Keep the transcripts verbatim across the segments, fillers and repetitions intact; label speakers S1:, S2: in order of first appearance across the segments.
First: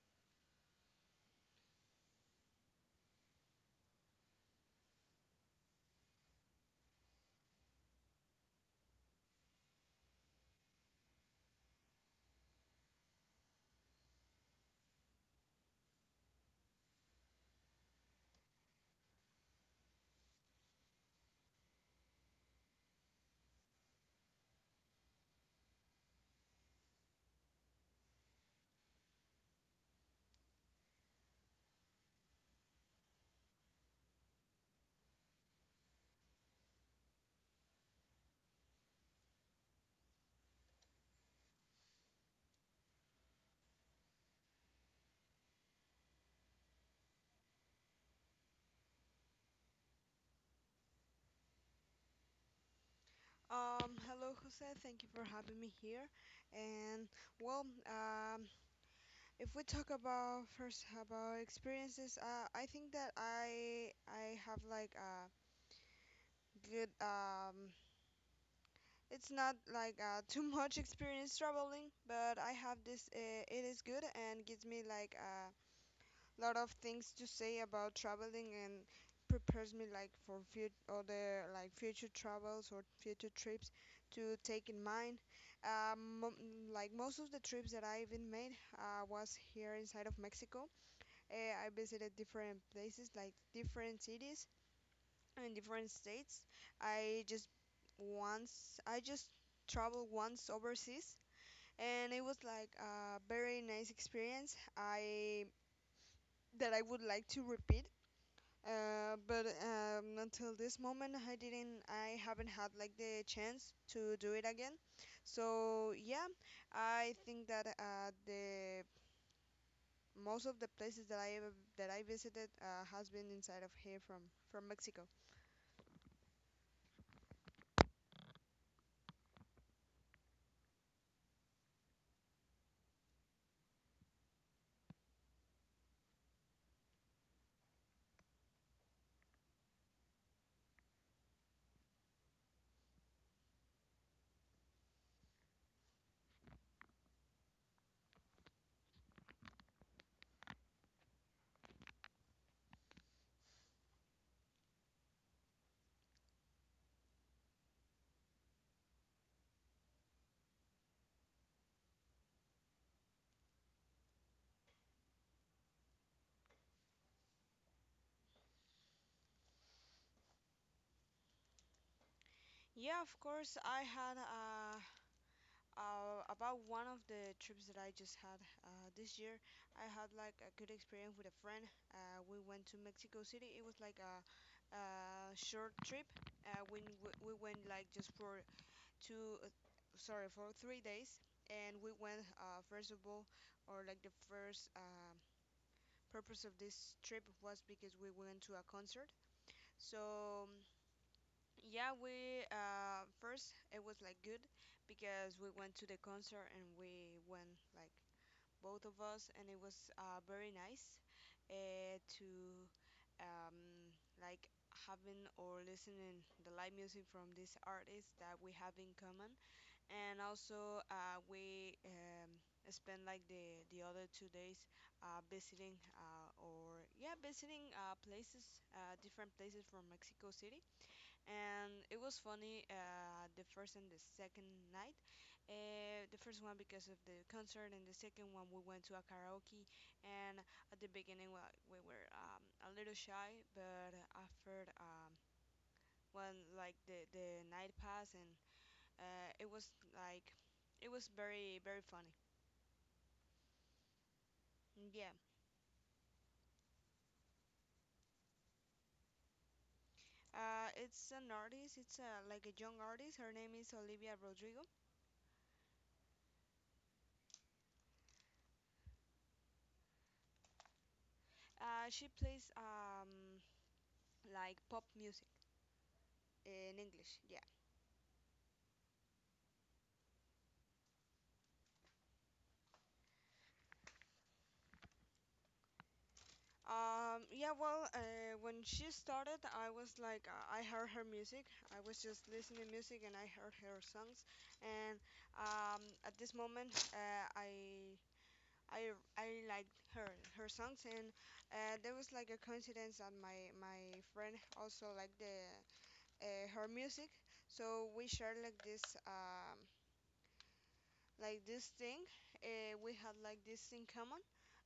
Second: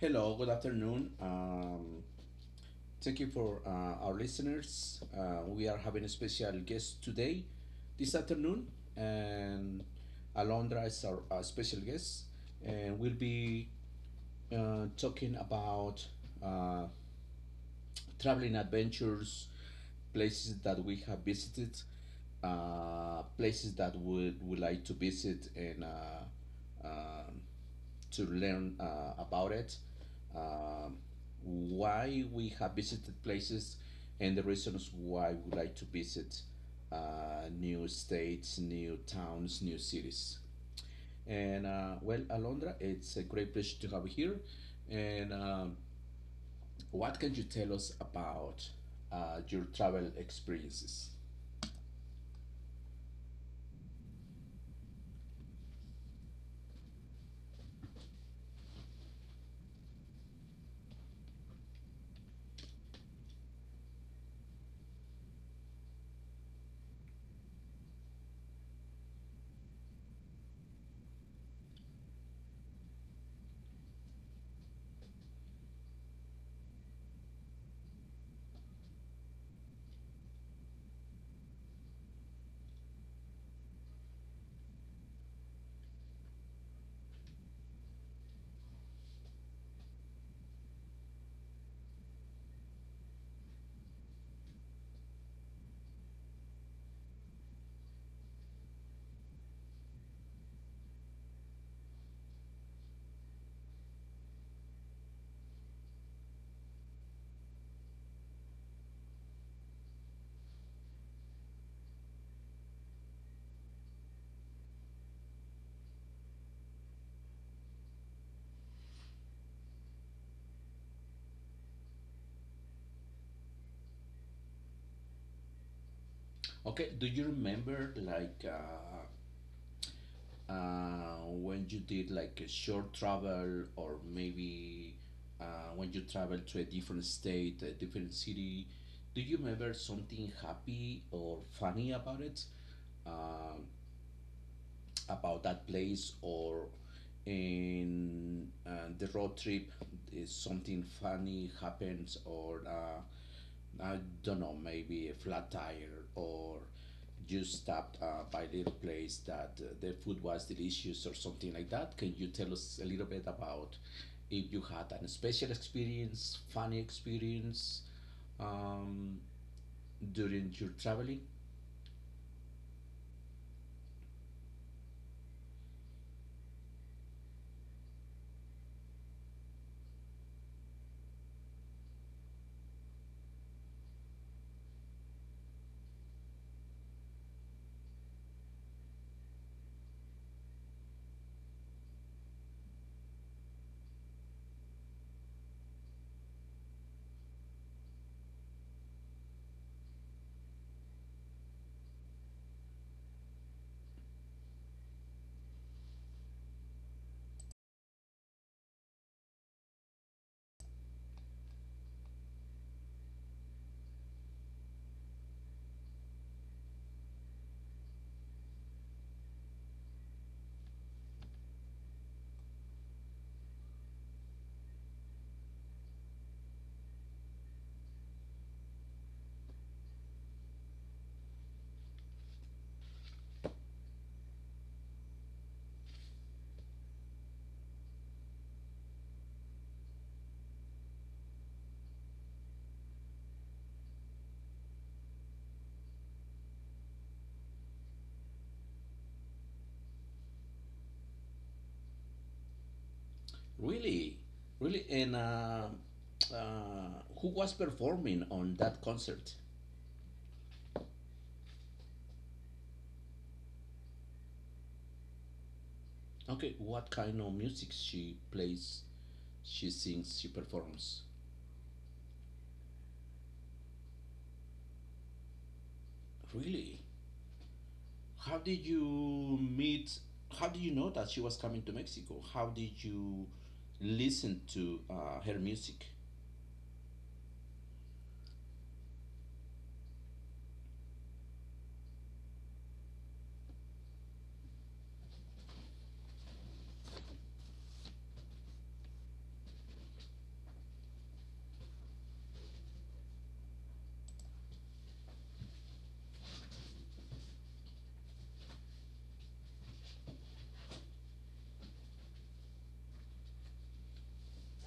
S1: Hello, good afternoon. Um, thank you for uh, our listeners. Uh, we are having a special guest today, this afternoon, and Alondra is our, uh special guest, and we'll be uh, talking about uh, traveling adventures, places that we have visited, uh, places that we would like to visit, and uh, um to learn uh, about it, um, why we have visited places, and the reasons why we like to visit uh, new states, new towns, new cities. And uh, well, Alondra, it's a great pleasure to have you here. And um, what can you tell us about uh, your travel experiences?
S2: Um, hello, Jose. Thank you for having me here. And well, um, if we talk about first about experiences, uh, I think that I I have like a good um. It's not like uh, too much experience traveling, but I have this. Uh, it is good and gives me like a lot of things to say about traveling and prepares me like for fut other like future travels or future trips to take in mind. Um, mo- like most of the trips that I've been made uh, was here inside of Mexico. Eh, I visited different places, like different cities and different states. I just Once I just traveled once overseas, and it was like a very nice experience. I That I would like to repeat uh, but um, until this moment, I didn't, I haven't had like the chance to do it again. So yeah, I think that uh, the most of the places that I ever that I visited uh, has been inside of here from from Mexico.
S1: Okay, do you remember like uh, uh, when you did like a short travel or maybe uh, when you travel to a different state, a different city, do you remember something happy or funny about it, Um about that place or in uh, the road trip? Is something funny happens or uh, I don't know, maybe a flat tire or you stopped uh, by a little place that uh, the food was delicious or something like that. Can you tell us a little bit about if you had an special experience, funny experience um, during your traveling?
S2: Yeah, of course, I had. A Uh, about one of the trips that I just had uh, this year, I had like a good experience with a friend. Uh, we went to Mexico City. It was like a, a short trip. Uh, when we, we went like just for two, uh, sorry, for three days, and we went uh, first of all, or like the first um purpose of this trip was because we went to a concert. So um, yeah, we uh first it was like good because we went to the concert and we went like both of us, and it was uh very nice uh to um like having or listening the live music from these artists that we have in common. And also uh we um spent like the the other two days uh visiting uh or yeah visiting uh places, uh different places from Mexico City. And it was funny, uh, the first and the second night. Uh, the first one because of the concert, and the second one we went to a karaoke. And at the beginning, well, we were um, a little shy, but after um, when like the the night passed, and uh, it was like it was very very funny.
S1: Really, really,
S2: Yeah,
S1: and uh, uh, who was performing on that concert?
S2: uh, it's an artist. It's uh, like a young artist. Her name is Olivia Rodrigo.
S1: Okay, what kind of music she plays, she sings, she performs?
S2: Uh, she plays um, like pop music in
S1: Really?
S2: English. Yeah.
S1: How did you meet? How did you know that she was coming to Mexico? How did you listen to uh, her music?
S2: Um, yeah, well, uh, when she started, I was like, uh, I heard her music. I was just listening music and I heard her songs. And um, at this moment, uh, I. I, I liked her her songs. And uh, there was like a coincidence that my, my friend also liked the uh, her music, so we shared like this um, like this thing. Uh, we had like this in common,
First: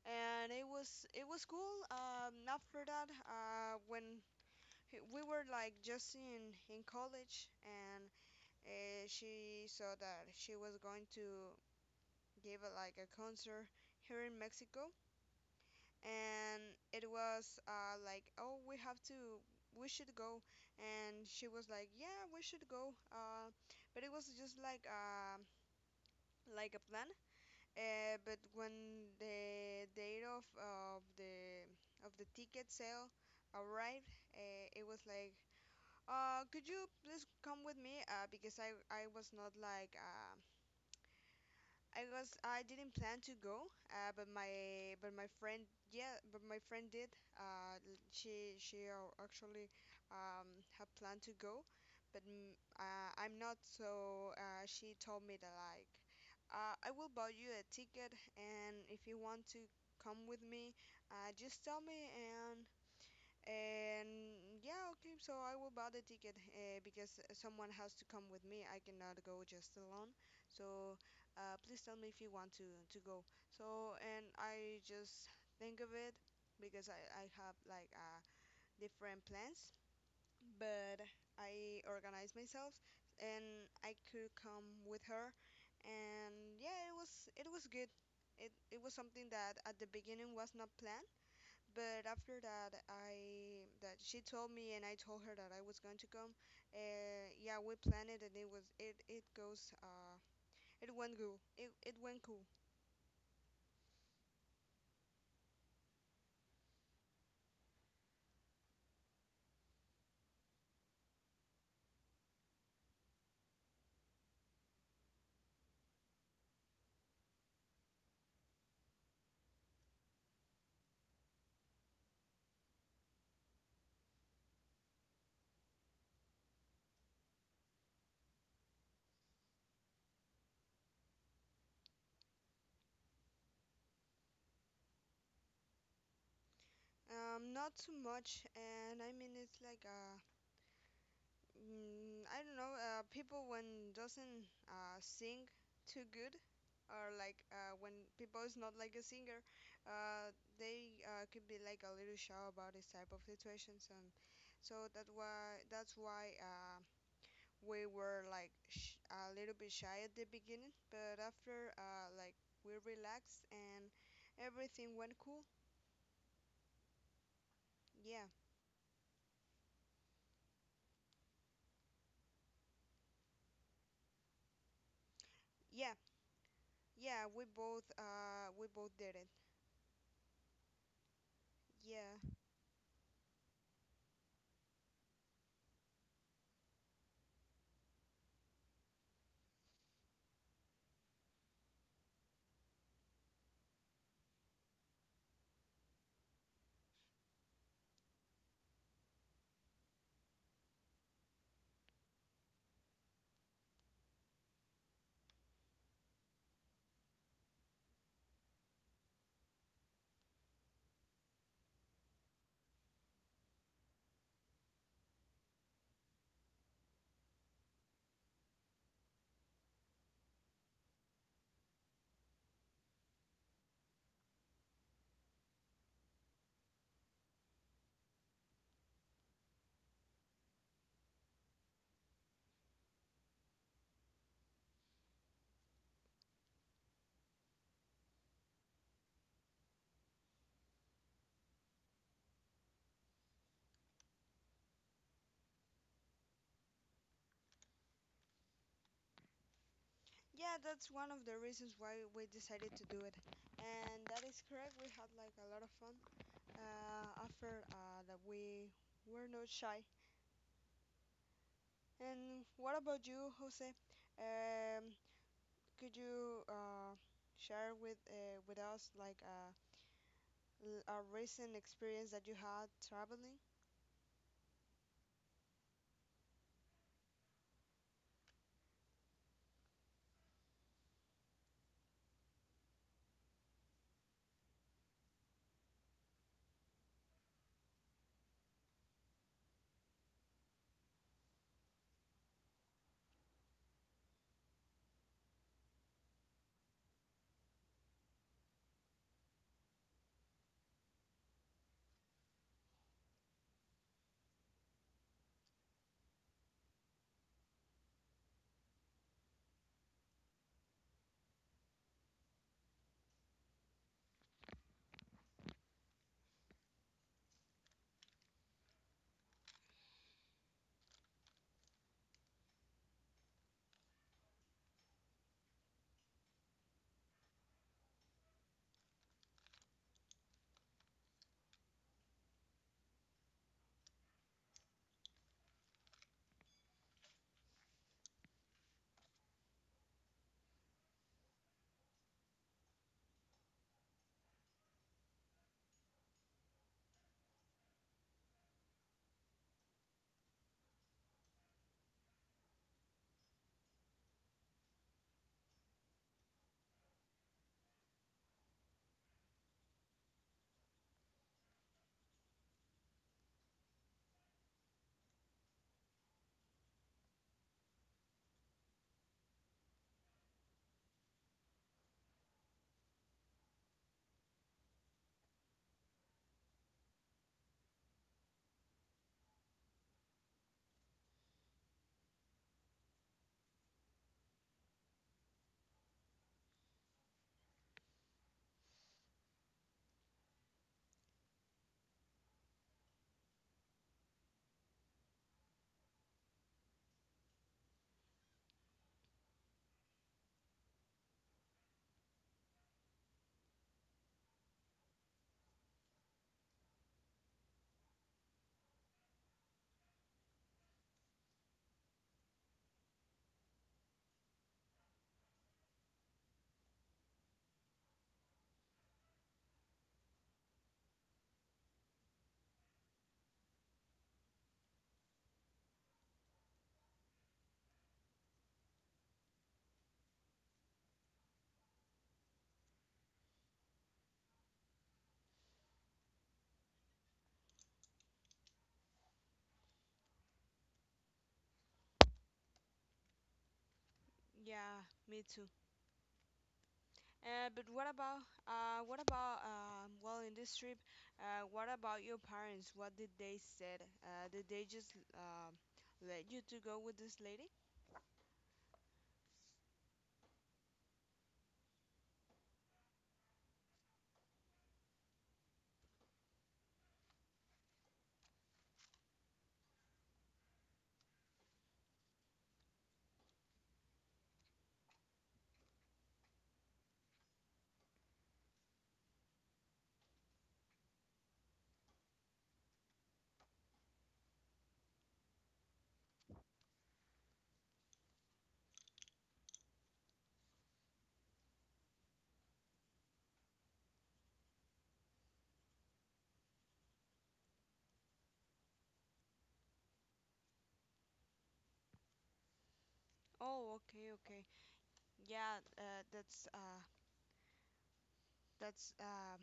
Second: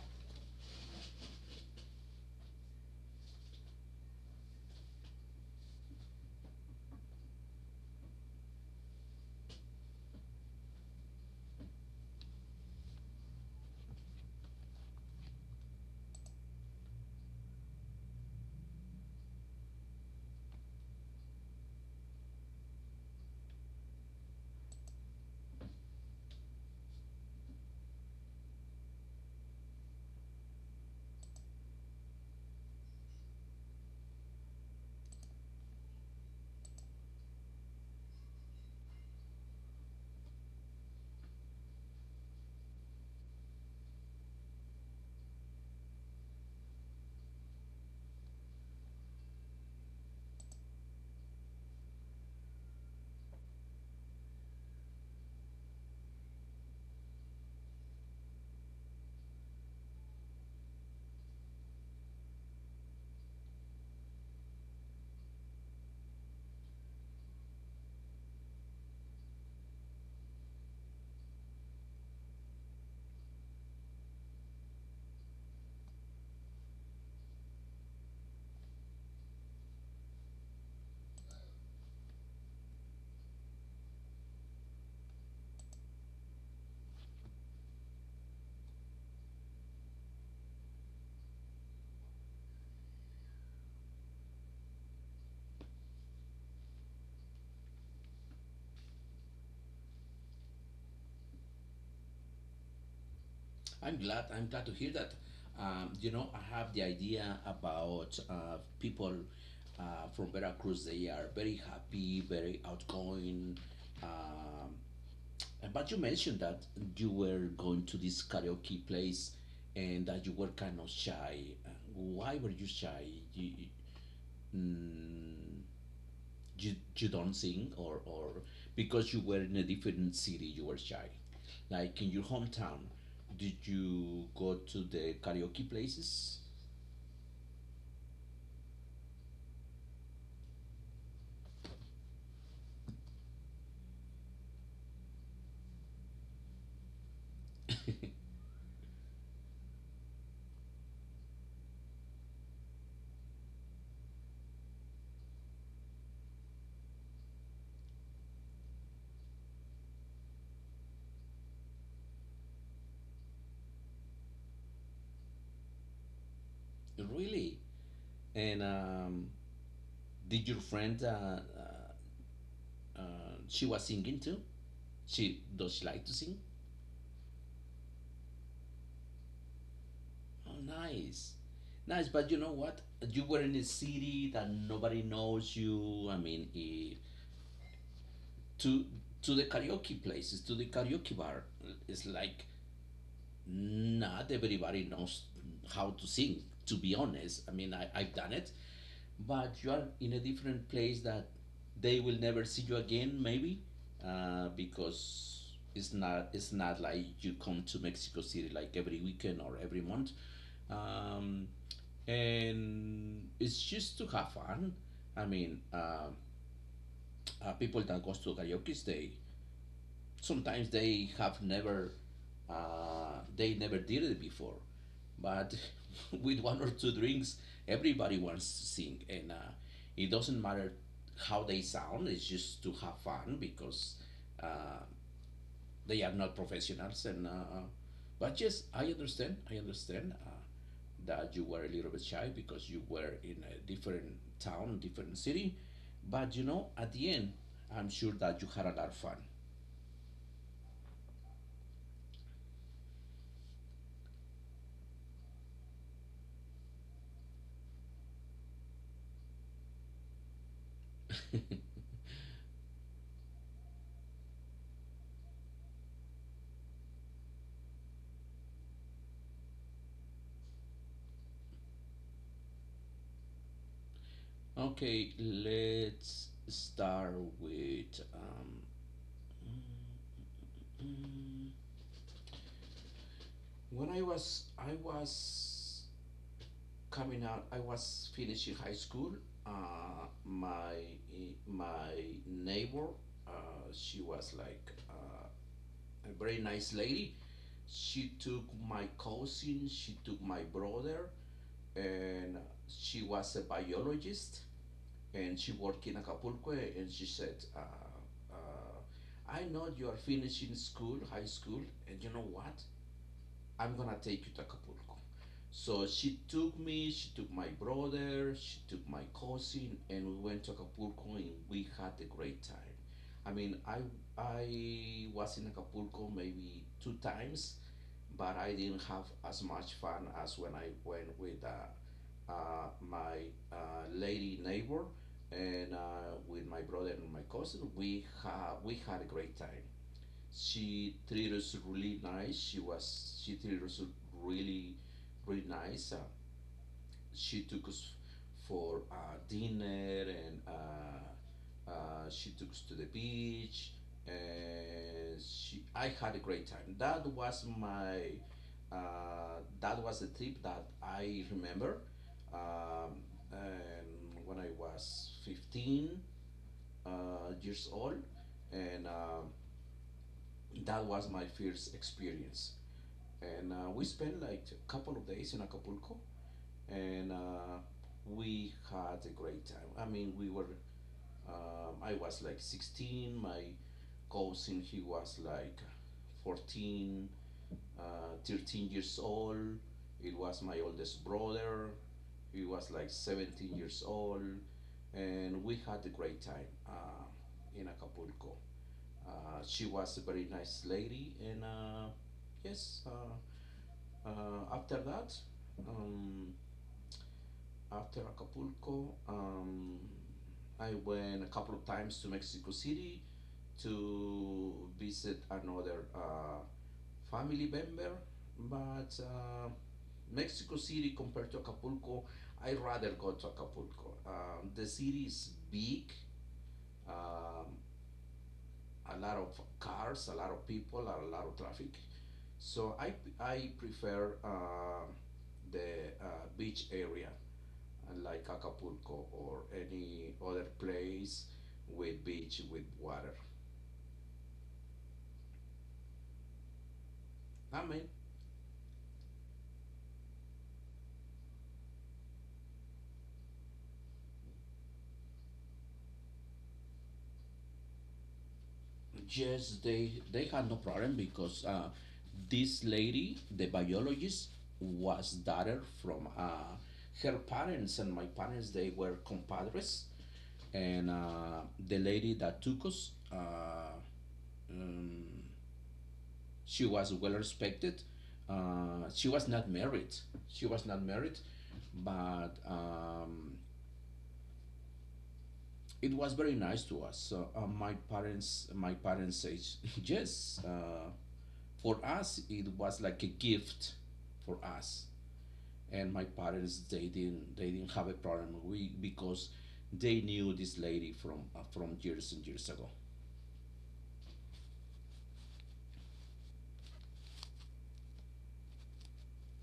S2: and it was it was cool. Um, after that, uh, when he- we were like just in in college, and uh, she saw that she was going to give a, like a concert here in Mexico, and it was uh, like, oh, we have to, we should go, and she was like, yeah, we should go. Uh, but it was just like um like a plan. Uh, but when the date of, of the of the ticket sale arrived, uh, it was like, uh, could you please come with me? Uh, because I I was not like uh, I was I didn't plan to go, uh, but my but my friend, yeah, but my friend did. Uh, l- she she uh, actually, um, had planned to go, but mm, uh, I'm not. So uh, she told me that like, uh, I will buy you a ticket, and if you want to come with me, uh, just tell me, and and yeah, okay, so I will buy the ticket uh, because someone has to come with me. I cannot go just alone. So uh, please tell me if you want to to go. So and I just think of it because I, I have like uh, different plans, but I organize myself and I could come with her. And yeah, it was it was good. It it was something that at the beginning was not planned, but after that, I that she told me and I told her that I was going to come. Uh, yeah, we planned it and it was it it goes uh it went cool. It it went cool.
S1: I'm glad. I'm glad to hear that. Um, you know, I have the idea about uh, people uh, from Veracruz. They are very happy, very outgoing. Um, but you mentioned that you were going to this karaoke place and that you were kind of shy. Uh, Why were you shy? You, you- mm, you, you don't sing or, or because you were in a different city you were shy like in your hometown. Did you go to the karaoke places?
S2: Um, not too much, and I mean it's like uh mm, I don't know, uh people when doesn't uh sing too good, or like uh when people is not like a singer, uh they uh could be like a little shy about this type of situations. And so that why that's why uh we were like sh- a little bit shy at the beginning, but after, uh, like we relaxed and everything went cool.
S1: Really?
S2: Yeah,
S1: And um, did your friend uh, uh, uh, she was singing too? She does, she
S2: yeah,
S1: like to sing?
S2: yeah. We both uh, we both did it.
S1: Oh, nice. Nice, but
S2: Yeah,
S1: you know what, you were in a city that nobody knows you. I mean, eh, to to the karaoke places, to the karaoke bar, it's like not everybody knows how to sing, to be honest. I mean, I, i've done it, but you are in a different place that they will never see you again maybe. Uh, because it's not it's not like you come to Mexico City like every weekend or every month. um, and it's just to have fun. I mean, um uh, people that goes to karaoke, they sometimes they have never uh, they never did it before. But with one or two drinks, everybody wants to sing, and uh, it doesn't matter how they sound. It's just to have fun because uh, they are not professionals. And uh, but yes, i understand i understand uh, that you were a little bit shy because you were in a different town, different city. But you know at the end, I'm sure that you had a lot of fun.
S2: yeah. That's one of the reasons why we decided to do it, and that is correct. We had like a lot of fun uh, after uh, that. We were not shy. And what about you, Jose? Um, could you uh, share with uh, with us like uh, L- a recent experience that you had traveling?
S1: Okay, let's start with um, mm, mm. when I was I was coming out. I was finishing high school. Uh, my my neighbor, uh, she was like uh, a very nice lady. She took my cousin. She took my brother, and she was a biologist and she worked in Acapulco and she said, uh, uh, I know you are finishing school, high school, and you know what? I'm gonna take you to Acapulco. So she took me, she took my brother, she took my cousin, and we went to Acapulco and we had a great time. I mean, I, I was in Acapulco maybe two times, but I didn't have as much fun as when I went with uh, uh, my uh, lady neighbor and uh, with my brother and my cousin. We ha- we had a great time. She treated us really nice. She was she treated us really, really nice. Uh, she took us for uh, dinner and uh, uh, she took us to the beach, and she, I had a great time. That was my uh, that was the trip that I remember. Um, and when I was fifteen uh, years old, and uh, that was my first experience. And uh, we spent like a couple of days in Acapulco, and uh, we had a great time. I mean, we were, um, I was like sixteen. My cousin, he was like fourteen, uh, thirteen years old. It was my oldest brother. He was like seventeen years old, and we had a great time uh, in Acapulco. Uh, she was a very nice lady, and uh, yes, uh, uh, after that, um, after Acapulco, um, I went a couple of times to Mexico City to visit another uh, family member. But uh, Mexico City compared to Acapulco, I rather go to Acapulco. Um, the city is big, um, a lot of cars, a lot of people, a lot of traffic. So I, I prefer uh, the uh, beach area, uh, like Acapulco or any other place with beach with water.
S2: Yeah, me too. Uh,
S1: I
S2: but
S1: mean,
S2: what about uh, what about um, well, in this trip, uh, what about your parents? What did they said? Uh, did they just um let you to go with this lady?
S1: yes, they they had no problem because uh, this lady, the biologist, was daughter from uh, her parents and my parents. They were compadres, and uh, the lady that took us, uh, um, she was well respected. Uh, she was not married. She was not married, but um, it was very nice to us. So uh, my parents, my parents said yes. Uh, for us it was like a gift for us, and my parents, they didn't they didn't have a problem we because they knew this lady from uh, from years and years ago.
S2: Oh, okay, okay. Yeah, uh, that's uh, that's uh,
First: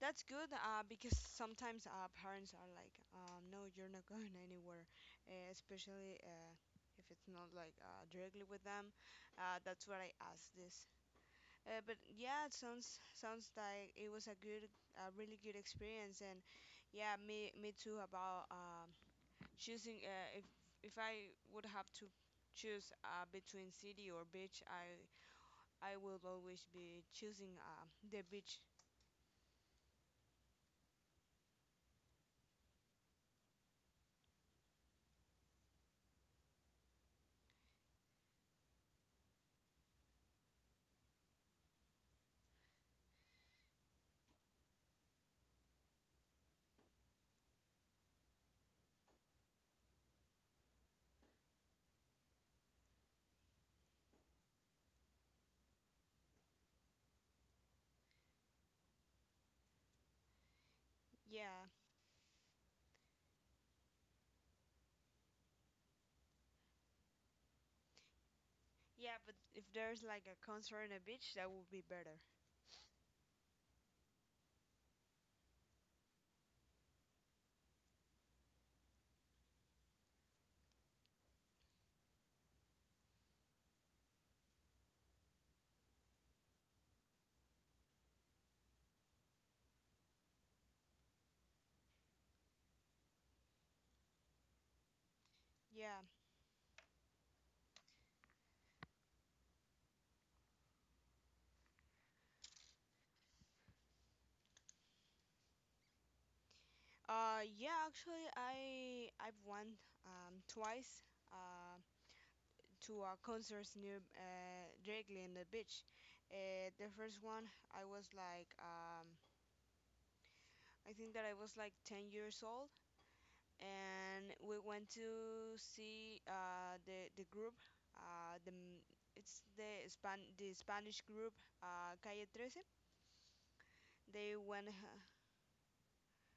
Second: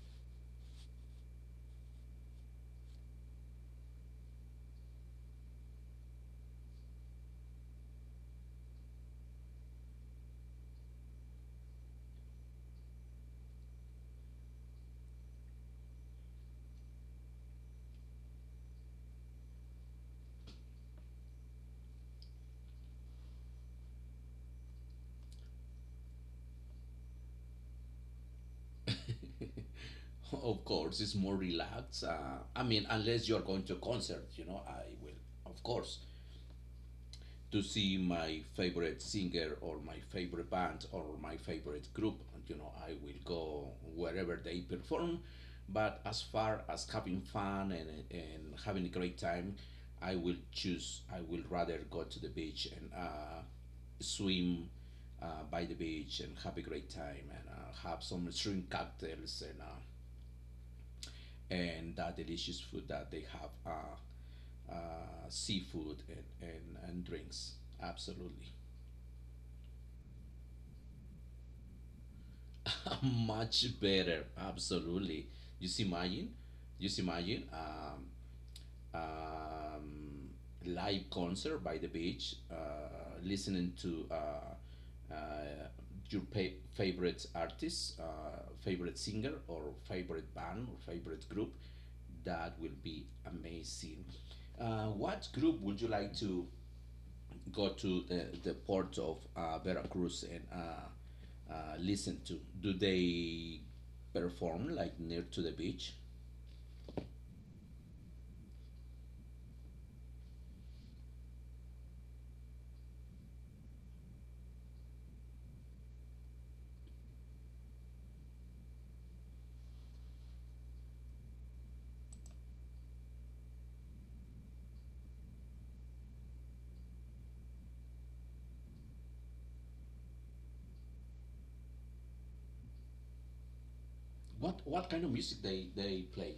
S2: That's good uh, because sometimes uh, parents are like, um, no, you're not going anywhere, uh, especially uh, if it's not like uh, directly with them. Uh, that's what I asked this. Uh, but yeah, it sounds sounds like it was a good, a really good experience. And yeah, me me too about um, choosing, uh, if if I would have to choose uh, between city or beach, I I will always be choosing uh, the beach.
S1: Of course, it's more relaxed, uh, I mean unless you're going to a concert, you know I will, of course, to see my favorite singer or my favorite band or my favorite group. You know, I will go wherever they perform. But as far as having fun and, and having a great time, I will choose, I will rather go to the beach and uh, swim uh, by the beach and have a great time, and uh, have some shrimp cocktails and uh,
S2: Yeah.
S1: and that delicious food that they have uh, uh, seafood and, and, and drinks. Absolutely.
S2: Yeah, but if there's like a concert on a beach, that would be better.
S1: Much better, absolutely. You see, imagine, you see, imagine um, um, live concert by the beach, uh, listening to uh, uh, your pa- favorite artist, uh, favorite singer, or favorite band, or favorite group. That will be amazing. Uh, what group would you
S2: Yeah.
S1: like to go to the, the port of uh, Veracruz and uh, uh, listen to? Do they perform like near to the beach?
S2: Uh, yeah. Actually, I I've went um, twice, uh, to a concerts near, uh, directly in the beach. Uh, the first one, I was like um, I think that I was like ten years old, and we went to see uh, the the group. Uh, the m- it's the Span the Spanish group, uh, Calle thirteen. They
S1: What
S2: went.
S1: what kind of music they they play?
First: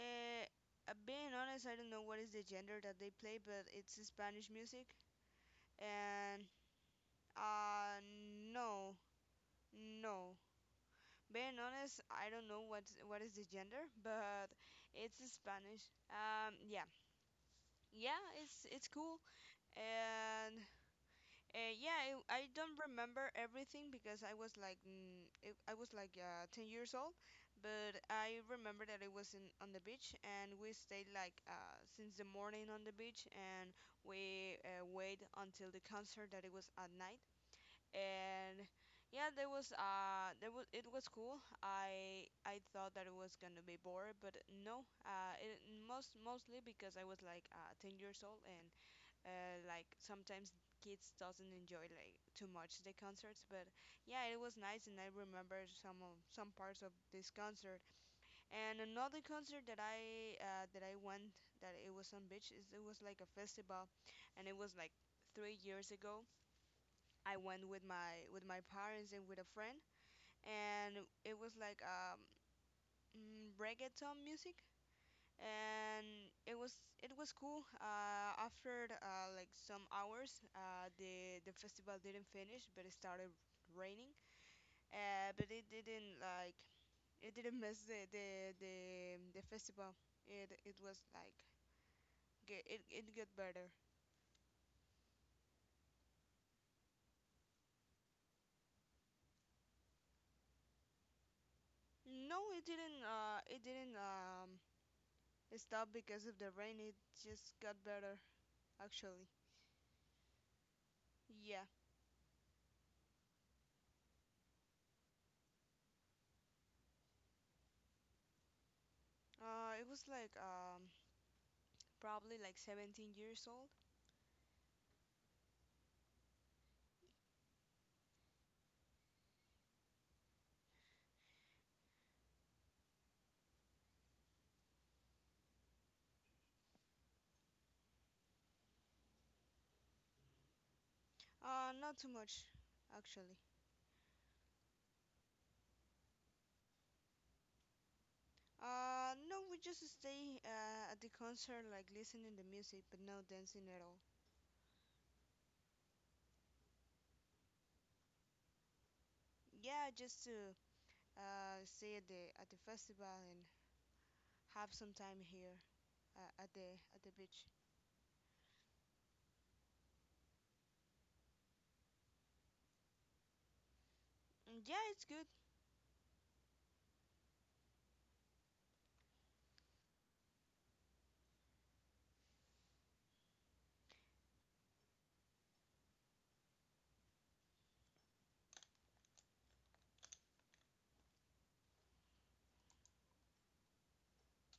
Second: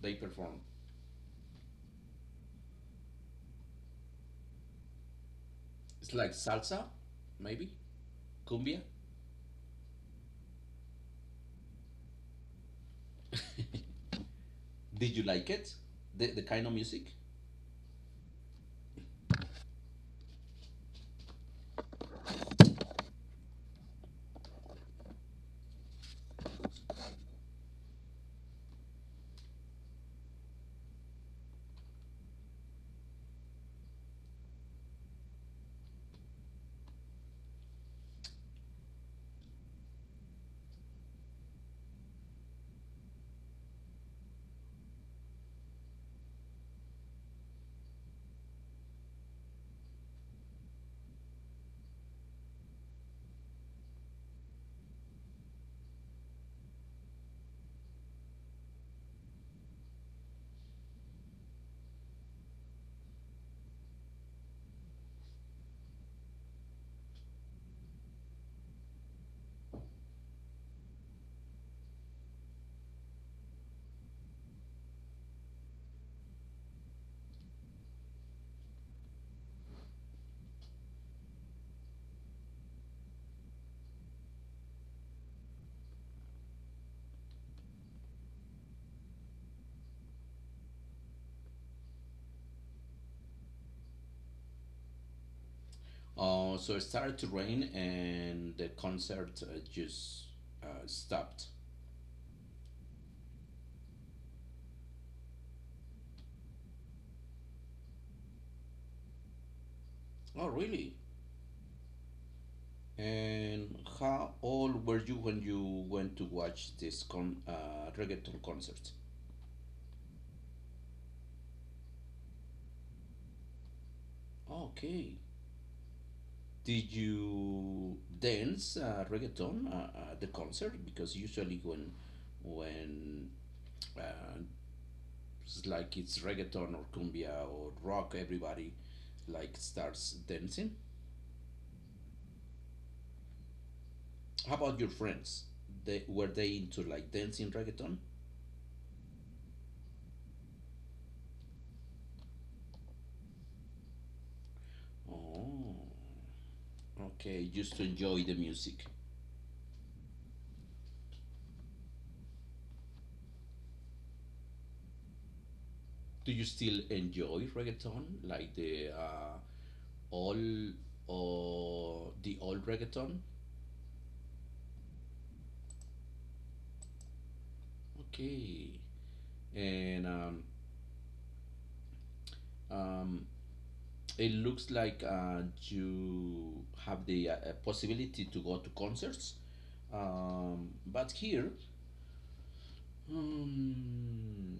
S1: They perform.
S2: uh, Being honest, I don't know what is the gender that they play, but it's Spanish music.
S1: It's like
S2: And
S1: salsa, maybe
S2: uh,
S1: cumbia.
S2: no, no. Being honest, I don't know what what is the gender, but
S1: Did
S2: it's
S1: you like it?
S2: Spanish.
S1: The the
S2: Um,
S1: kind of
S2: yeah,
S1: music.
S2: yeah, it's it's cool. And Uh, yeah, I, I don't remember everything because I was like mm, it, I was like uh, ten years old, but I remember that it was in on the beach and we stayed like uh, since the morning on the beach. And we uh, wait until the concert that it was at night. And yeah, there was uh there was it was cool. I I thought that it was gonna be bored, but no, uh it, most mostly because I was like uh, ten years old, and uh, like sometimes kids doesn't enjoy like too much the concerts. But yeah, it was nice, and I remember some of some parts of this concert. And another concert that i uh, that I went, that it was on beach, is it was like a festival. And it was like three years ago. I went with my with my parents and with a friend. And it was like um mm, reggaeton music. And it was it was cool. Uh, after uh, like some hours, uh, the the festival didn't finish, but it started raining. Uh, but it didn't like, it didn't mess the the the, the festival. It it was like get, it it got better.
S1: Uh, so it started to rain and the concert uh, just uh, stopped.
S2: No, it didn't. Uh, it didn't um stop because of the rain. It just got better actually.
S1: Oh really?
S2: Yeah.
S1: And how old were you when you went to watch this con uh, reggaeton concert?
S2: Uh, it was like um probably like seventeen years old.
S1: Okay. Did you dance uh, reggaeton uh, at the concert? Because usually when when uh, it's like it's reggaeton or cumbia or rock, everybody like starts dancing.
S2: Uh, not too much, actually.
S1: How about your friends? They were they into like dancing reggaeton?
S2: Uh, no, we just stay uh, at the concert, like listening to music, but no dancing at all.
S1: Oh, okay. Just to enjoy the music.
S2: Yeah, just to uh, stay at the at the festival and have some time here,
S1: Do you
S2: uh, at the
S1: still
S2: at the beach.
S1: enjoy reggaeton, like the uh, old or the old reggaeton?
S2: Mm, yeah, it's good.
S1: Okay, and um, um, it looks like uh, you have the uh, uh, possibility to go to concerts, um, but here, hmm,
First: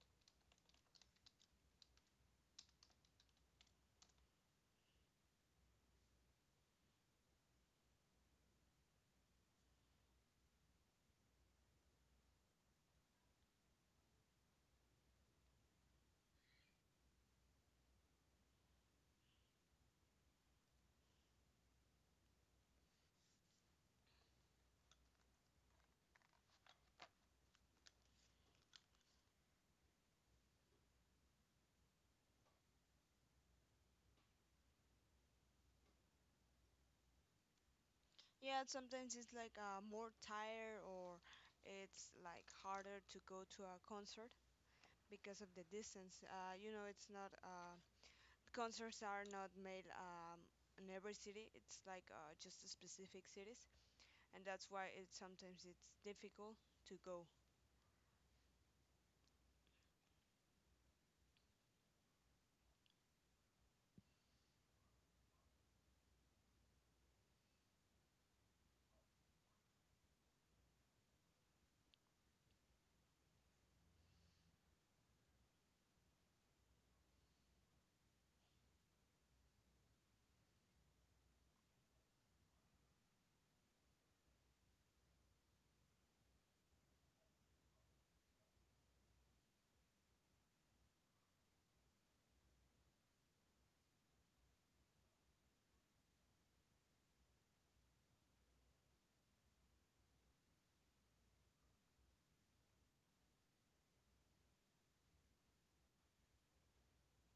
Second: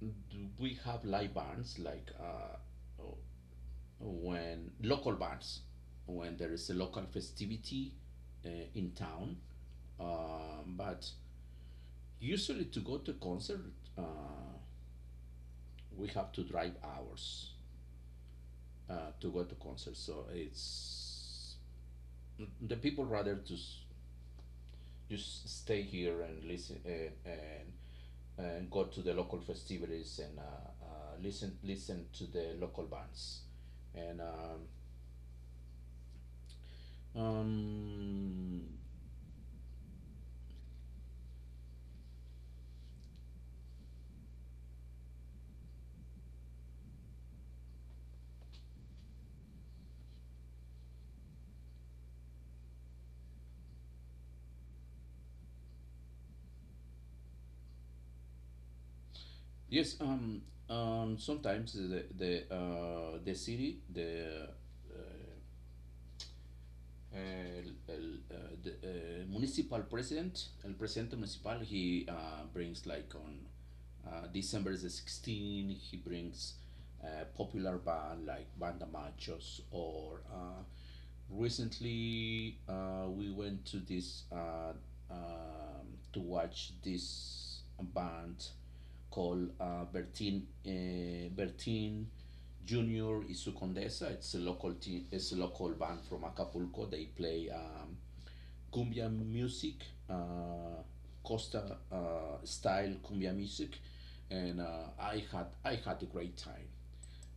S1: do we have live bands like uh, when local bands, when there is a local festivity uh, in town. Um, but usually to go to concert, uh, we have to drive hours uh, to go to concert. So it's the people rather to just stay here and listen, uh, and and go to the local festivities and uh, uh, listen listen to the local bands and um, um,
S2: Yeah, sometimes it's like uh, more tired, or it's like harder to go to a concert because of the distance. Uh, you know, it's not uh, concerts are not made um, in every city. It's like uh, just a specific cities, and that's why it sometimes it's difficult to go.
S1: Yes, um, um, sometimes the the uh, the city, the uh, el- el- uh, the uh, municipal president, el presidente municipal, he uh, brings like on uh, December the sixteenth he brings uh, popular band like Banda Machos or uh, recently uh, we went to this uh, um, to watch this band called uh, Bertin uh, Bertin Junior Isu Condesa. It's a local team. It's a local band from Acapulco. They play um, cumbia music, uh, Costa uh, style cumbia music, and uh, I had I had a great time.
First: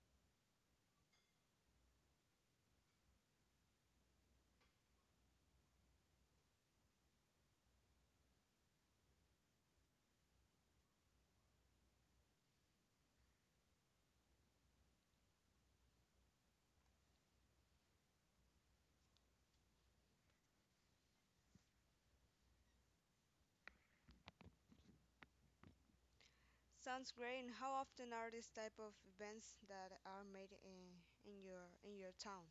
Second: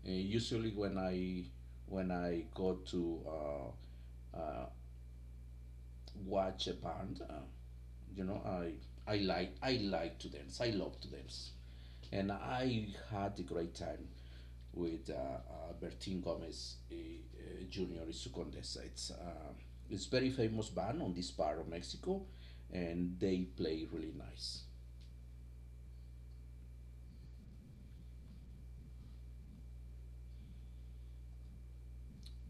S1: Uh, usually when I when I go to uh, watch a band. Uh, you know, I I like I like to dance. I love to dance, and I had a great time with uh, uh, Bertin Gomez uh, uh, Junior y su Condesa. It's uh, it's very famous band on this part of Mexico, and they play really nice.
S2: Sounds great. And how often are these type of events that are made in, in your in your town?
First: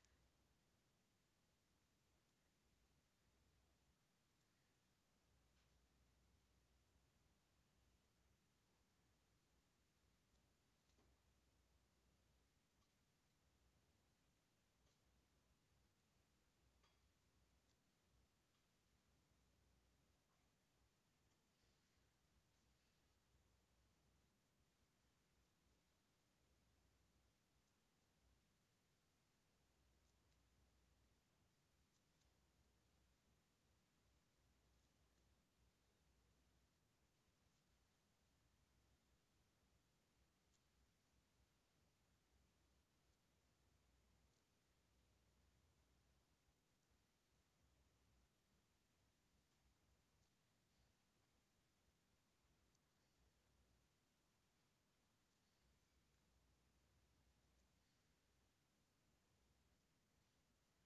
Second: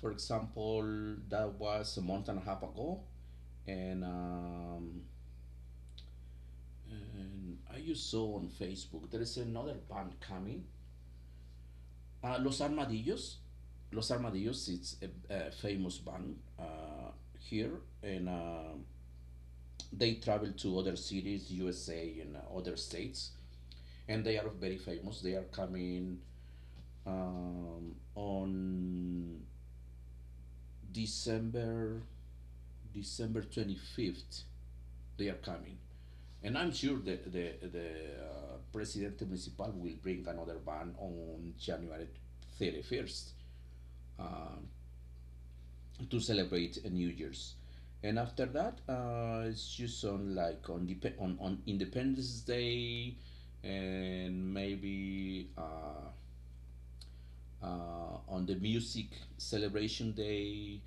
S1: For example, that was a month and a half ago, and um, and I just saw on Facebook there is another band coming. Uh, Los Armadillos. Los Armadillos is a, a famous band uh, here, and uh, they travel to other cities, U S A, and uh, other states, and they are very famous. They are coming um, on December December twenty fifth. They are coming, and I'm sure that the the uh, Presidente Municipal will bring another band on January thirty first. Uh, to celebrate uh, New Year's. And after that, uh, it's just on like on dep- on, on Independence Day, and maybe uh, uh, on the music celebration day,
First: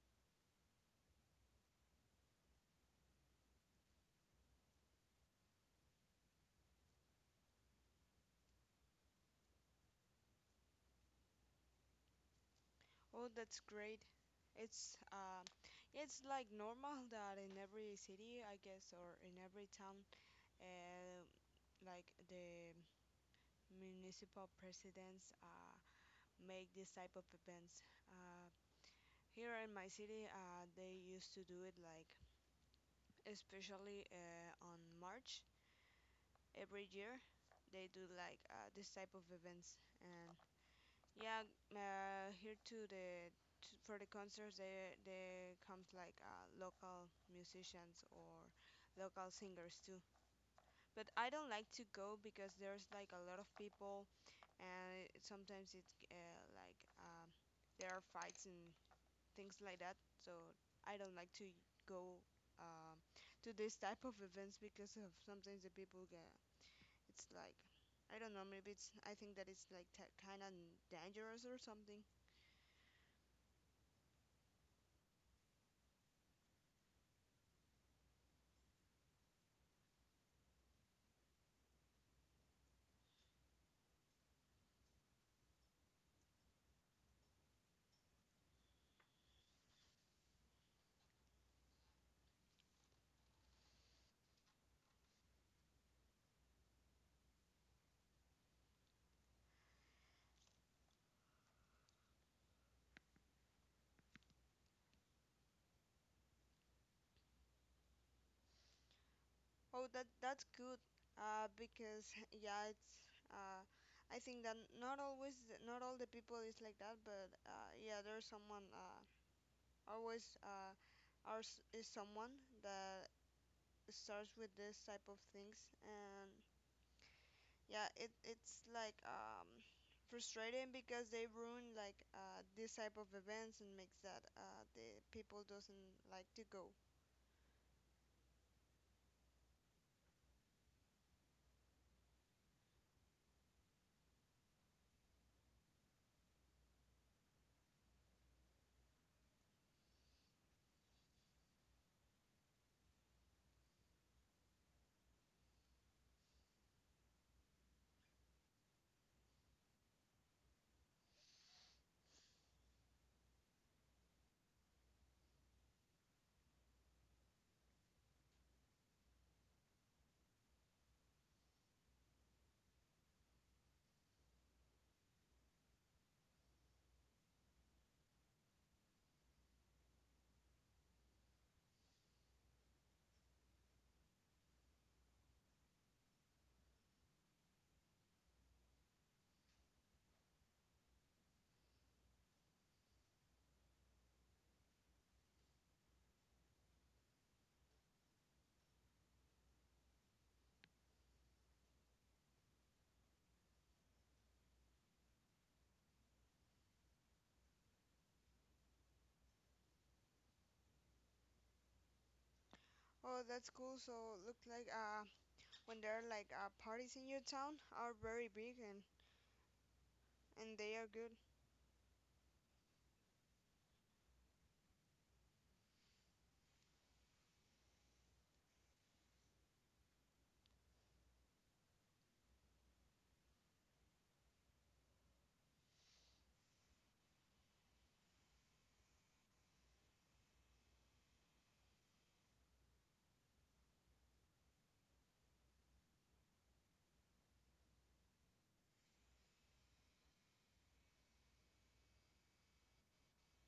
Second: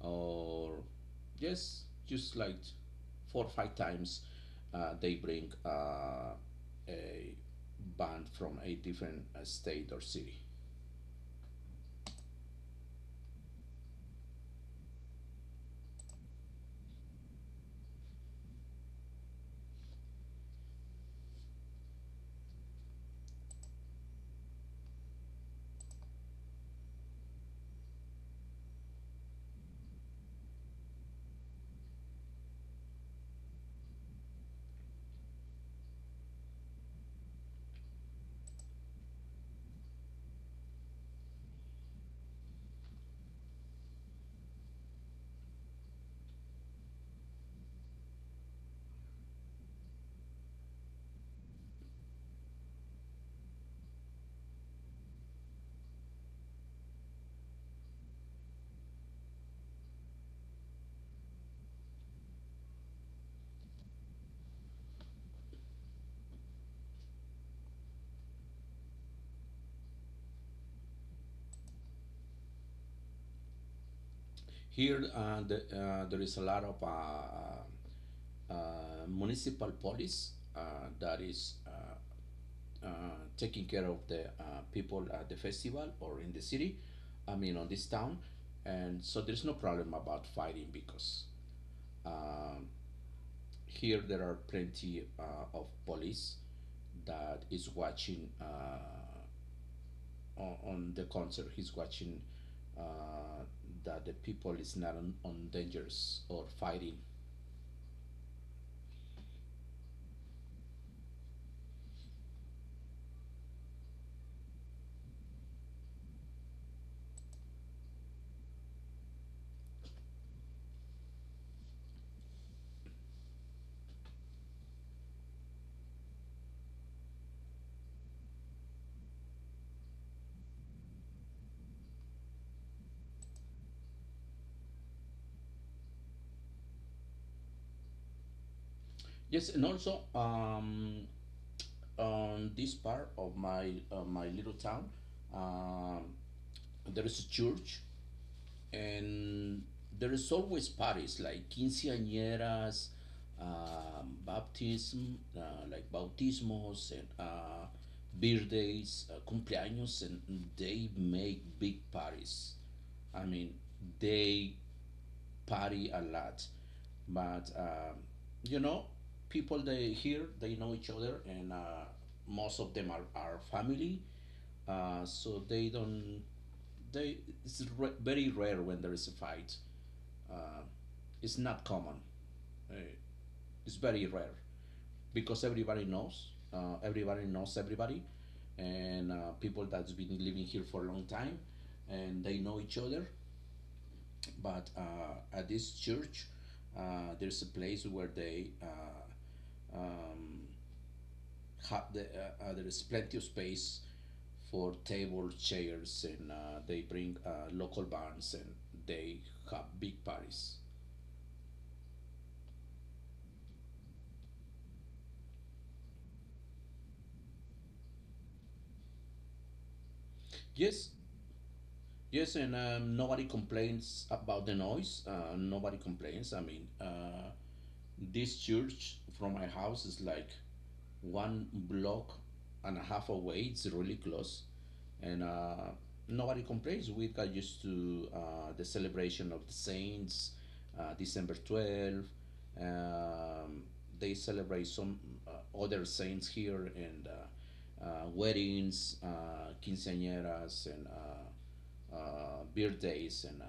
S1: or yes, just like four or five times, uh, they bring uh, a band from a different uh, state or city.
S2: Oh, that's great. It's uh, it's like normal that in every city, I guess, or in every town, uh, like the municipal presidents uh, make this type of events. Uh, Here in my city, uh, they used to do it like, especially uh, on March every year. They do like uh, this type of events, and yeah, uh, here to the to, for the concerts, they they comes like uh, local musicians or local singers too. But I don't like to go because there's like a lot of people, and it, sometimes it's uh, like um, there are fights and things like that. So I don't like to go um, to this type of events because of sometimes the people get it's like I don't know maybe it's I think that it's like t- kind of dangerous or something.
S1: Here, uh, the, uh, there is a lot of uh, uh, municipal police uh, that is uh, uh, taking care of the uh, people at the festival or in the city, I mean, on this town. And so there's no problem about fighting because um, here there are plenty uh, of police that is watching uh, on, on the concert. He's watching uh, that the people is not on, on dangers or fighting.
S2: Oh, that that's good. Uh, because yeah, it's uh, I think that not always th- not all the people is like that, but uh, yeah, there's someone uh, always uh, ours is someone that starts with this type of things and yeah it it's like um frustrating because they ruin like uh this type of events and makes that uh the people doesn't like to go.
S1: Yes, and also um, on this part of my uh, my little town, uh, there is a church, and there is always parties like quinceañeras, um, baptism, uh, like bautismos and uh, birthdays, uh, cumpleaños, and they make big parties. I mean, they party a lot. But um, you know, people they here they know each other, and uh, most of them are, are family. Uh, so they don't. They it's re- very rare when there is a fight. Uh, it's not common. Uh, it's very rare because everybody knows. Uh, everybody knows everybody, and uh, people that's been living here for a long time, and they know each other. But uh, at this church uh, there's a place where they uh, um, have the, uh, uh, there's plenty of space for tables, chairs, and uh, they bring uh, local bands and they have big parties.
S2: Oh, that's cool. So look like uh when there are like uh parties in your town are very big and and they are
S1: Yes,
S2: good.
S1: yes, and um, nobody complains about the noise. Uh, nobody complains. I mean, uh, this church from my house is like one block and a half away. It's really close, and uh, nobody complains. We got used to uh, the celebration of the saints, uh, December twelfth. Um, they celebrate some uh, other saints here and uh, uh, weddings, uh, quinceañeras, and uh, uh, birthdays, and uh,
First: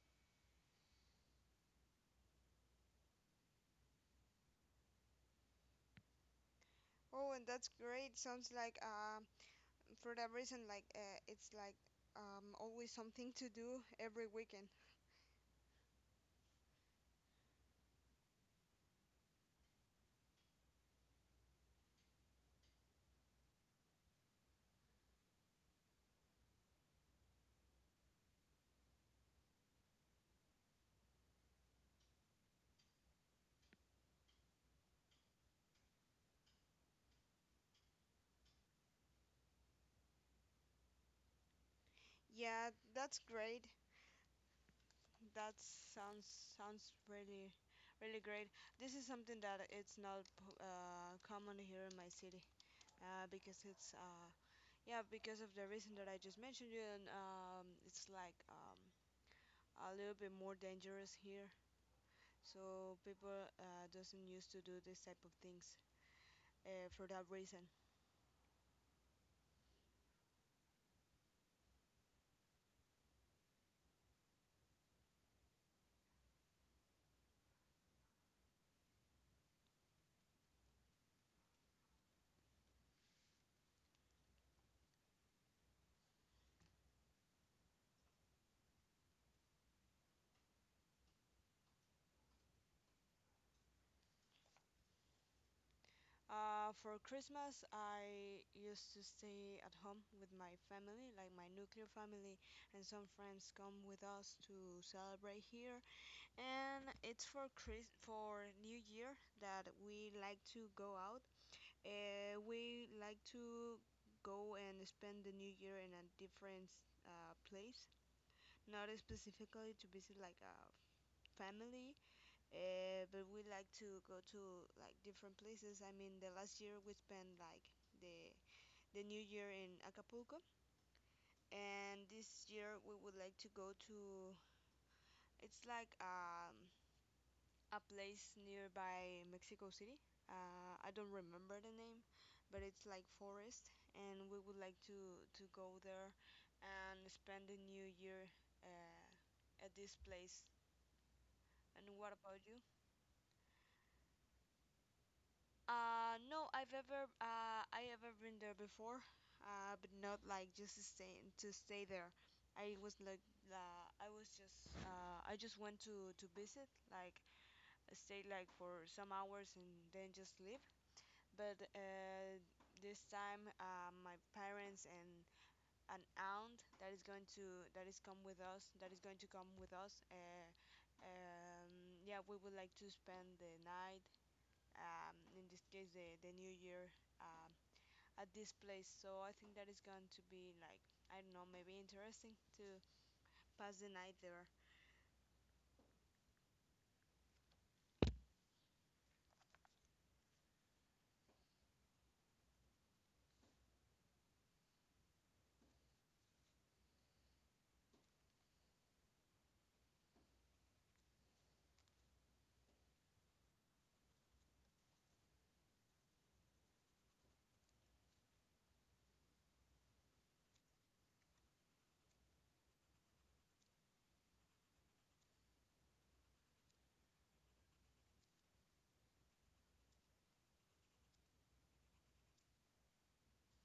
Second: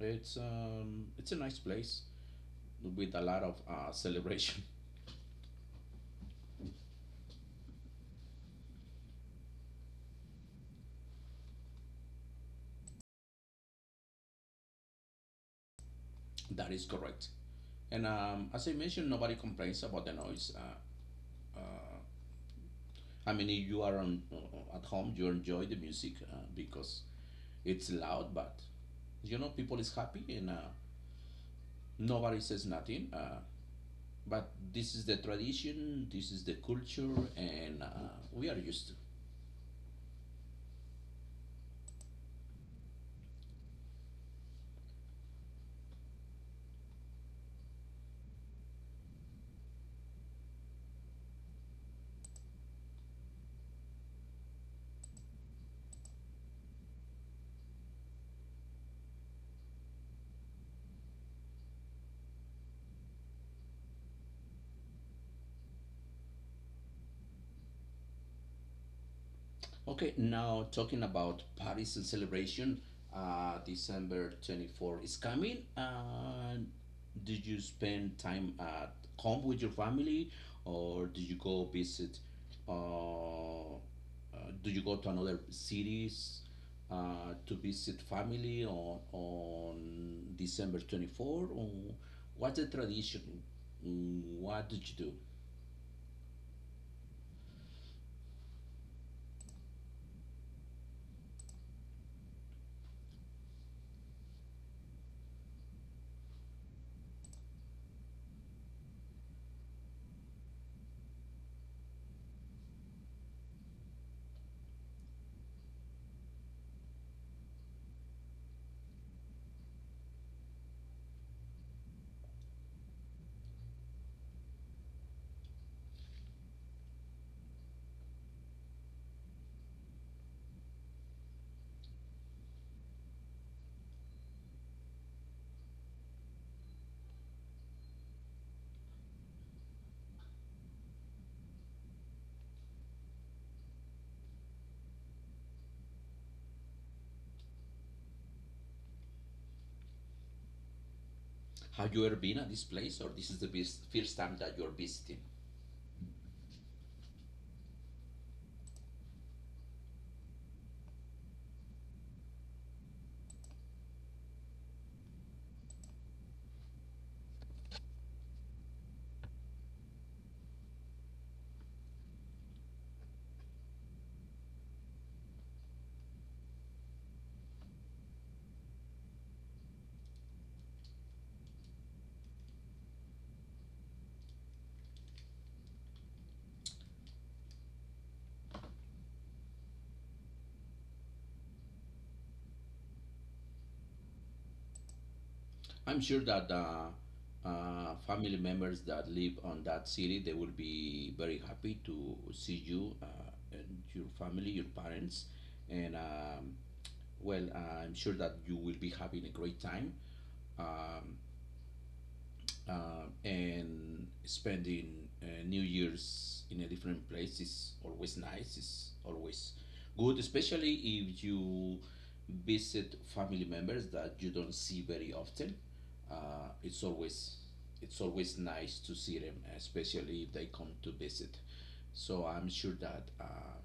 S1: it's um, it's a nice place with a lot of uh, celebration.
S2: Oh, and that's great. Sounds like uh for that reason like uh, it's like um always something to do every weekend.
S1: That is correct. And um, as I mentioned, nobody complains about the noise. Uh, I mean, if you are on, uh, at home, you enjoy the music uh, because it's loud, but you know, people is happy and uh, nobody says nothing. Uh, but this is the tradition, this is the culture, and uh, we are used to.
S2: Yeah, that's great. That sounds sounds really really great. This is something that it's not p- uh, common here in my city uh, because it's uh, yeah, because of the reason that I just mentioned you, and um, it's like um, a little bit more dangerous here. So people uh, doesn't used to do this type of things uh, for that reason.
S1: Okay, now talking about Paris and celebration, uh, December twenty-fourth is coming. Uh, did you spend time at home with your family or do you go visit? Uh, uh, do you go to another cities uh, to visit family on, on December twenty-fourth? Or what's the tradition? Mm, What did you do?
S2: Uh, for Christmas, I used to stay at home with my family, like my nuclear family, and some friends come with us to celebrate here, and it's for Chris for New Year that we like to go out. Uh, we like to go and spend the New Year in a different uh, place, not specifically to visit like a family, uh, but we like to go to like different places. I mean, the last year we spent like the the New Year in Acapulco, and this year we would like to go to. It's like um a place nearby Mexico City. Uh, I don't remember the name, but it's like forest, and we would like to to go there and spend the new year uh, at this place. And
S1: Have you
S2: what
S1: ever
S2: about
S1: been at
S2: you?
S1: this place or this is the best, first time that you're visiting?
S2: Uh, no, I've ever uh, I ever been there before, uh, but not like just to stay to stay there. I was like uh, I was just uh, I just went to to visit, like stay like for some hours and then just leave. but uh, this time uh, my parents and an aunt that is going to that is come with us that is going to come with us. Uh, um, yeah, we would like to spend the night. Um, in this case, the the New Year um, at this place. So I think that is going to be like I don't know, maybe interesting to pass the night there.
S1: I'm sure that uh, uh, family members that live on that city they will be very happy to see you uh, and your family, your parents, and um, well, I'm sure that you will be having a great time uh, and spending uh, New Year's in a different place is always nice. It's always good, especially if you visit family members that you don't see very often. Uh, it's always it's always nice to see them, especially if they come to visit. So I'm sure that uh,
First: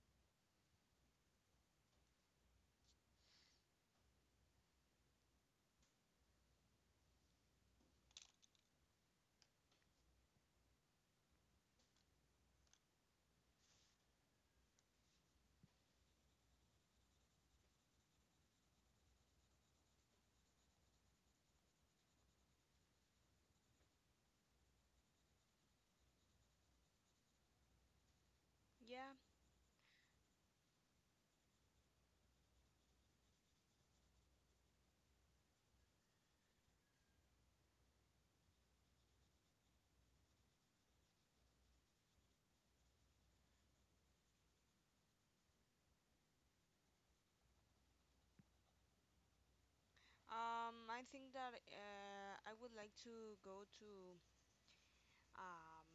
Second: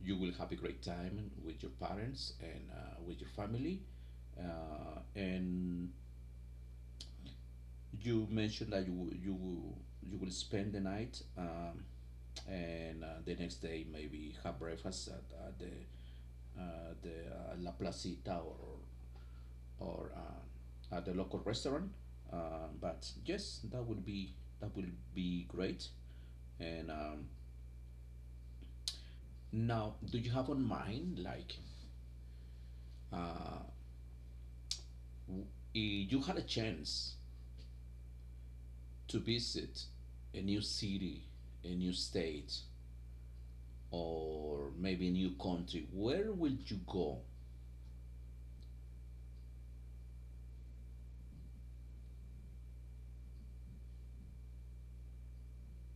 S1: you will have a great time with your parents and uh, with your family. Uh, and you mentioned that you you you will spend the night um, and uh, the next day maybe have breakfast at, at the uh, the uh, La Placita or or uh, at the local restaurant. Uh, but yes, that would be that will be great. And um,
S2: Yeah.
S1: now, do you have on mind like uh, w- if you had a chance to visit a new city, a new state? Or maybe new country, where will you go?
S2: Um, I think that uh, I would like to go to um,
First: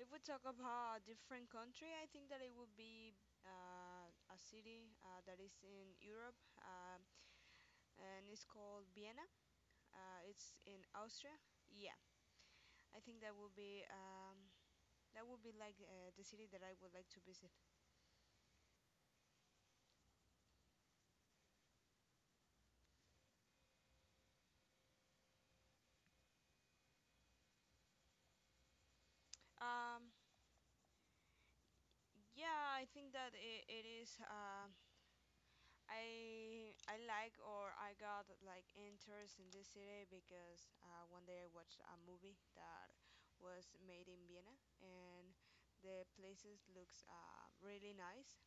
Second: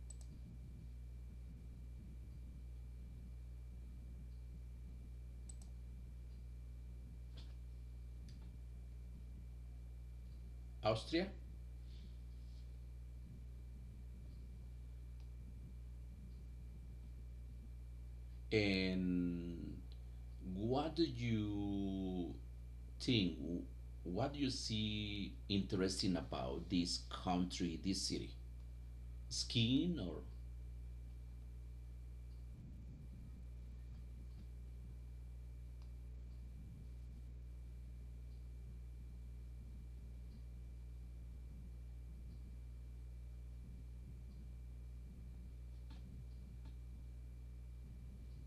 S2: if we talk about a different country, I think that it would be uh, a city uh, that is in Europe, uh, and it's called Vienna. Uh, it's in
S1: Austria?
S2: Austria. Yeah, I think that would be um, that would be like uh, the city that I would like to visit.
S1: And what do you think? What do you see interesting about this country, this city? Skiing
S2: Um,
S1: or
S2: yeah, I think that it, it is. Uh, I I like or I got like interest in this city because uh, one day I watched a movie that was made in Vienna, and the places looks uh, really nice,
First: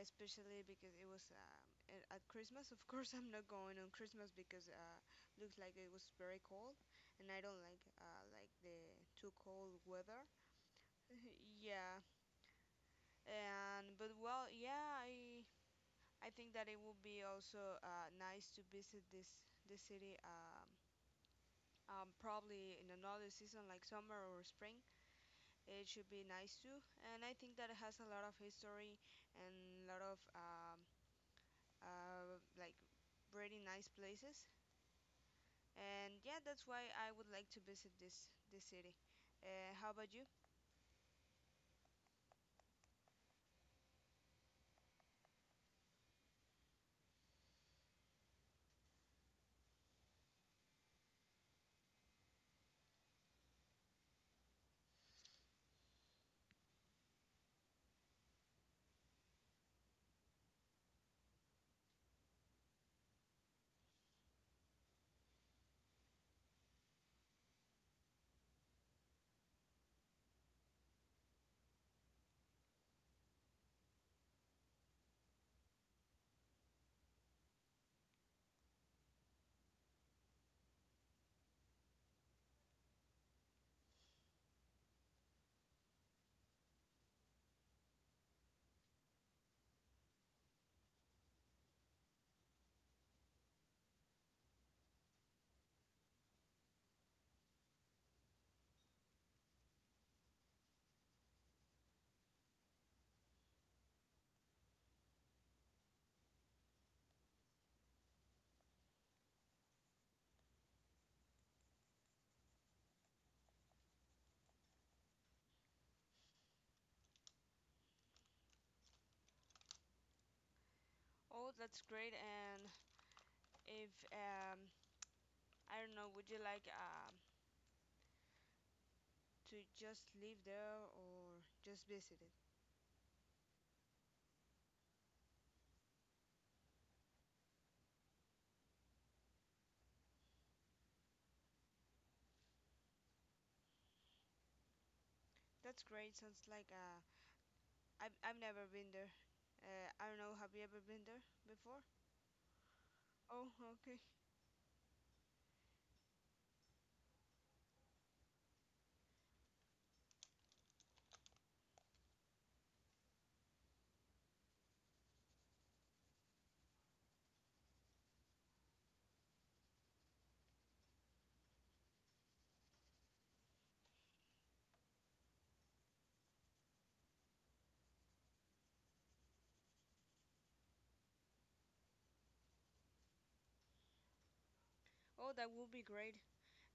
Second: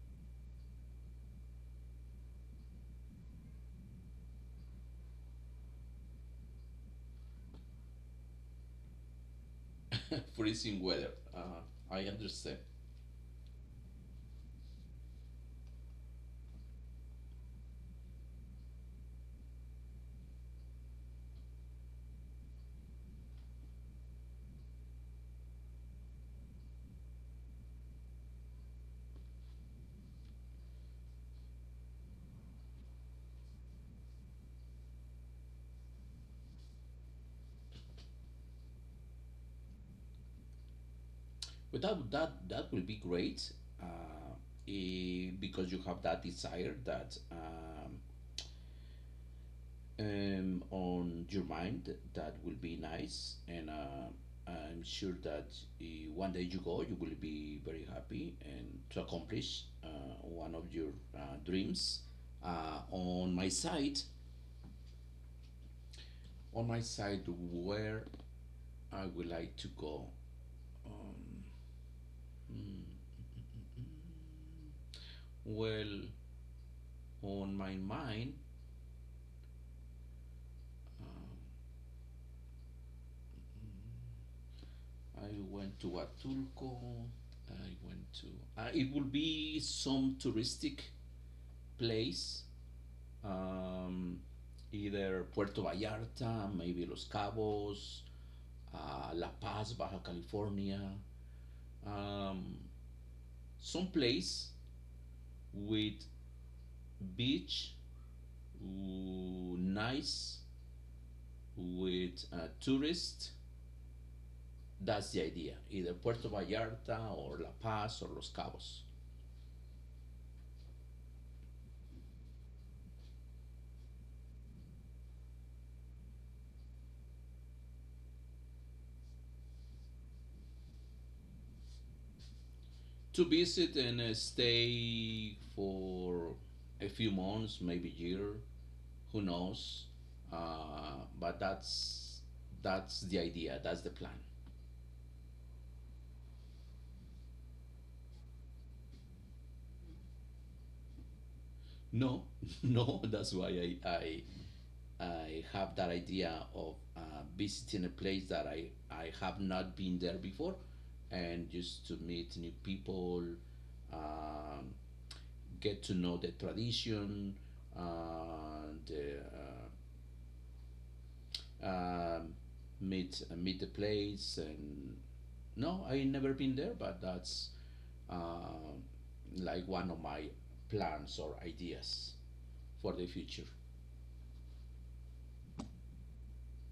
S2: especially because it was um, a- at Christmas. Of course, I'm not going on Christmas because uh, looks like it was very cold, and I don't like uh, like the too cold weather.
S1: freezing weather? Uh, I
S2: Yeah,
S1: understand.
S2: and but well, yeah, I I think that it would be also uh, nice to visit this this city um, um, probably in another season like summer or spring. It should be nice too, and I think that it has a lot of history and a lot of um, uh, like really nice places. And yeah, that's why I would like to visit this this city. Uh, how about you?
S1: Without that, that will be great uh, eh, because you have that desire that um, um, on your mind. That will be nice, and uh, I'm sure that uh, one day you go, you will be very happy and to accomplish uh, one of your uh, dreams. Uh, on my side, on my side, where I would like to go. Um, well, on my mind, uh, I went to Atulco. I went to. Uh, it will be some touristic place, um, either Puerto Vallarta, maybe Los Cabos, uh, La Paz, Baja California, um, some place with beach, w- nice, with uh, tourists. That's the idea, either Puerto Vallarta or La Paz or Los Cabos.
S2: Oh, that's great. And if um, I don't know, would you like um, to just live there or just visit it?
S1: To visit and uh, stay for a few months, maybe a year, who knows, uh, but that's that's the idea, that's the plan.
S2: That's great. Sounds like uh, I've I've never been there. Uh, I don't know. Have you ever been there before?
S1: No, no, that's
S2: Oh,
S1: why. i
S2: okay.
S1: i, I have that idea of uh, visiting a place that I I have not been there before, and just to meet new people, um, get to know the tradition, uh, the uh, um meet uh, meet the place. And no, I never been there, but that's um, like one of my plans or ideas for the future.
S2: Oh, that would be great.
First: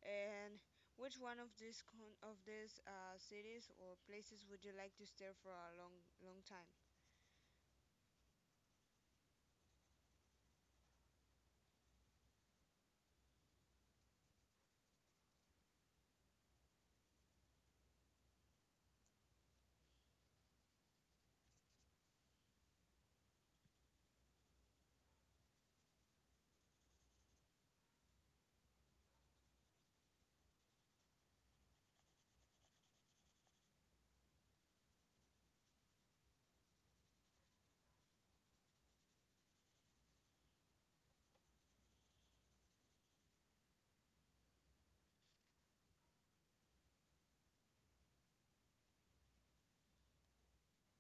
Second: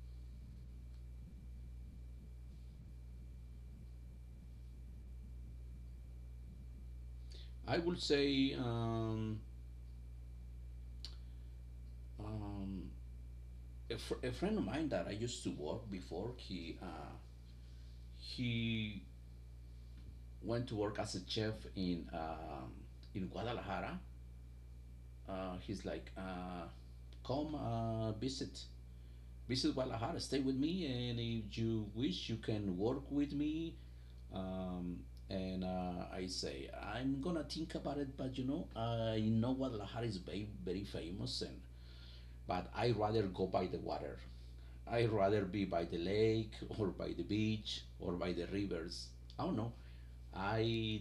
S2: And which one of these con of these uh, cities or places would you like to stay for a long long time?
S1: I would say um, um, a, fr- a friend of mine that I used to work before, he uh, he went to work as a chef in um, in Guadalajara. Uh, he's like, uh, come uh, visit visit Guadalajara, stay with me, and if you wish, you can work with me, um, and uh, I say I'm gonna think about it, but you know, I know Guadalajara is very very famous, and but I rather go by the water. I rather be by the lake or by the beach or by the rivers. I don't know. I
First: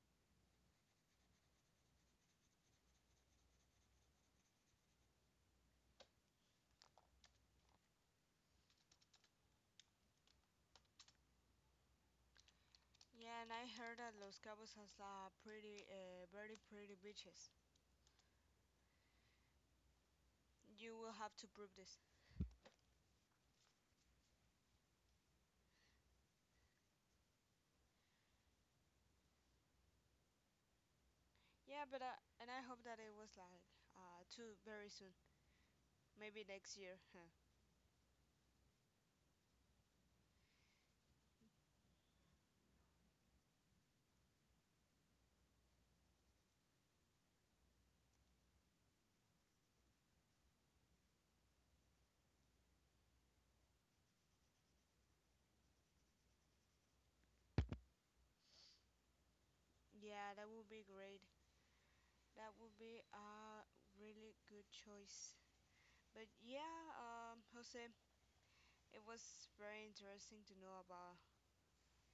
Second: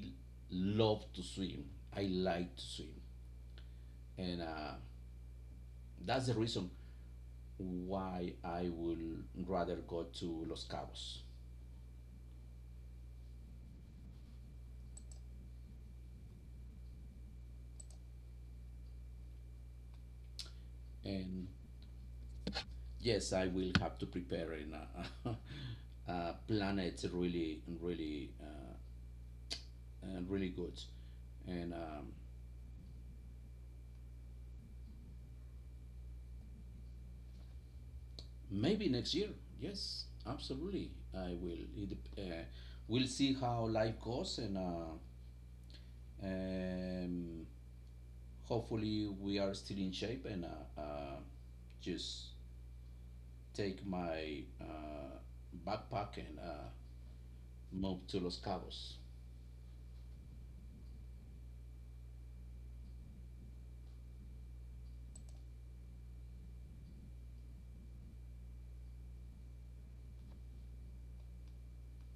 S1: love to swim. I like to swim, and uh, that's the reason why I would rather go to Los Cabos.
S2: Yeah, and I heard that Los Cabos has uh, pretty uh, very pretty beaches. You will have
S1: And
S2: to prove this.
S1: yes, I will have to prepare in a, a plan. It's really, really, uh, uh, really good, and
S2: Yeah, but
S1: um,
S2: uh, and I hope that it was like uh, too very soon. Maybe next year. Huh.
S1: maybe next year. Yes, absolutely, I will. It, dep- uh, we'll see how life goes, and uh, um, hopefully, we are still in shape. And uh, uh, just take my uh, backpack and uh, move to Los Cabos.
S2: Yeah, that would be great. That would be a really good choice. But yeah, um, Jose, it was very interesting to know about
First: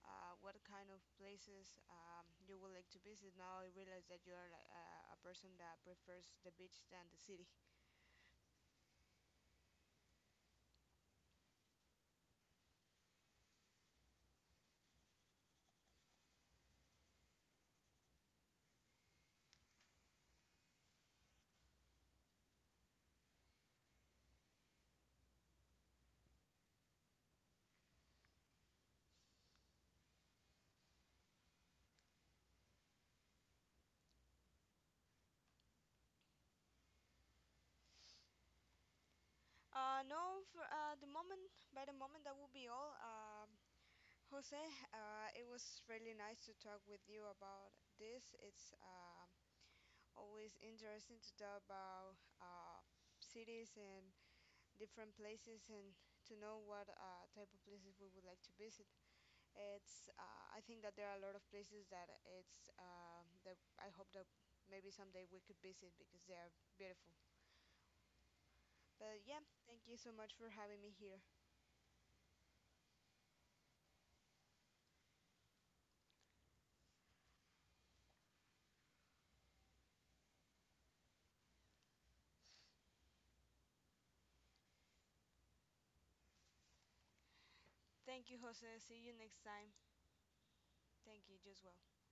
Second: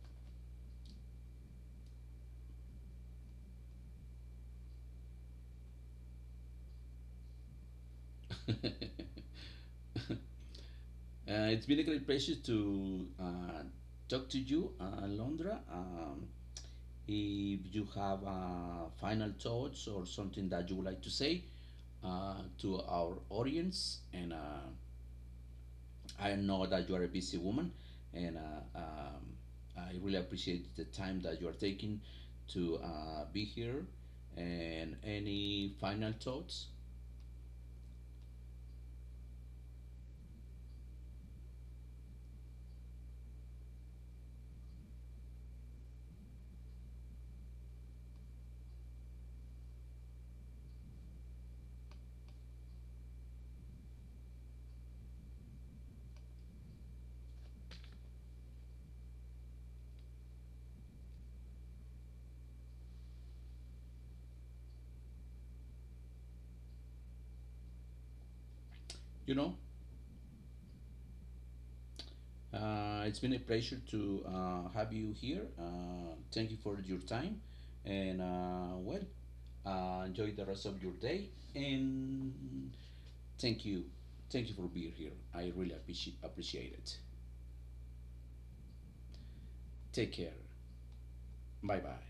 S2: uh, what kind of places um, you would like to visit. Now I realize that you are like, uh, a person that prefers the beach than the city.
S1: Uh, it's been a great pleasure to uh, talk to you, uh, Alondra. Um, if you have uh, final thoughts or something that you would like to say uh, to our audience, and uh, I know that you are a busy woman, and uh, um, I really appreciate the time that you are taking to uh, be here. And any final thoughts?
S2: Uh, no, for uh, the moment, by the moment, that will be all. Um, Jose, uh, it was really nice to talk with you about this. It's um always interesting to talk about uh, cities and different places and to know what uh, type of places we would like to visit. It's uh, I think that there are a lot of places that it's uh, that I hope that maybe someday we could visit because they are beautiful. But
S1: You
S2: yeah,
S1: know?
S2: thank you so much for having me here.
S1: Uh, it's been a pleasure to uh, have you here. Uh, thank you for your time. And uh, well, uh, enjoy the rest of your day. And thank you. Thank you for being here. I really appreciate, appreciate it.
S2: Thank you, Jose. See you next time.
S1: Take care.
S2: Thank you, just well.
S1: Bye bye.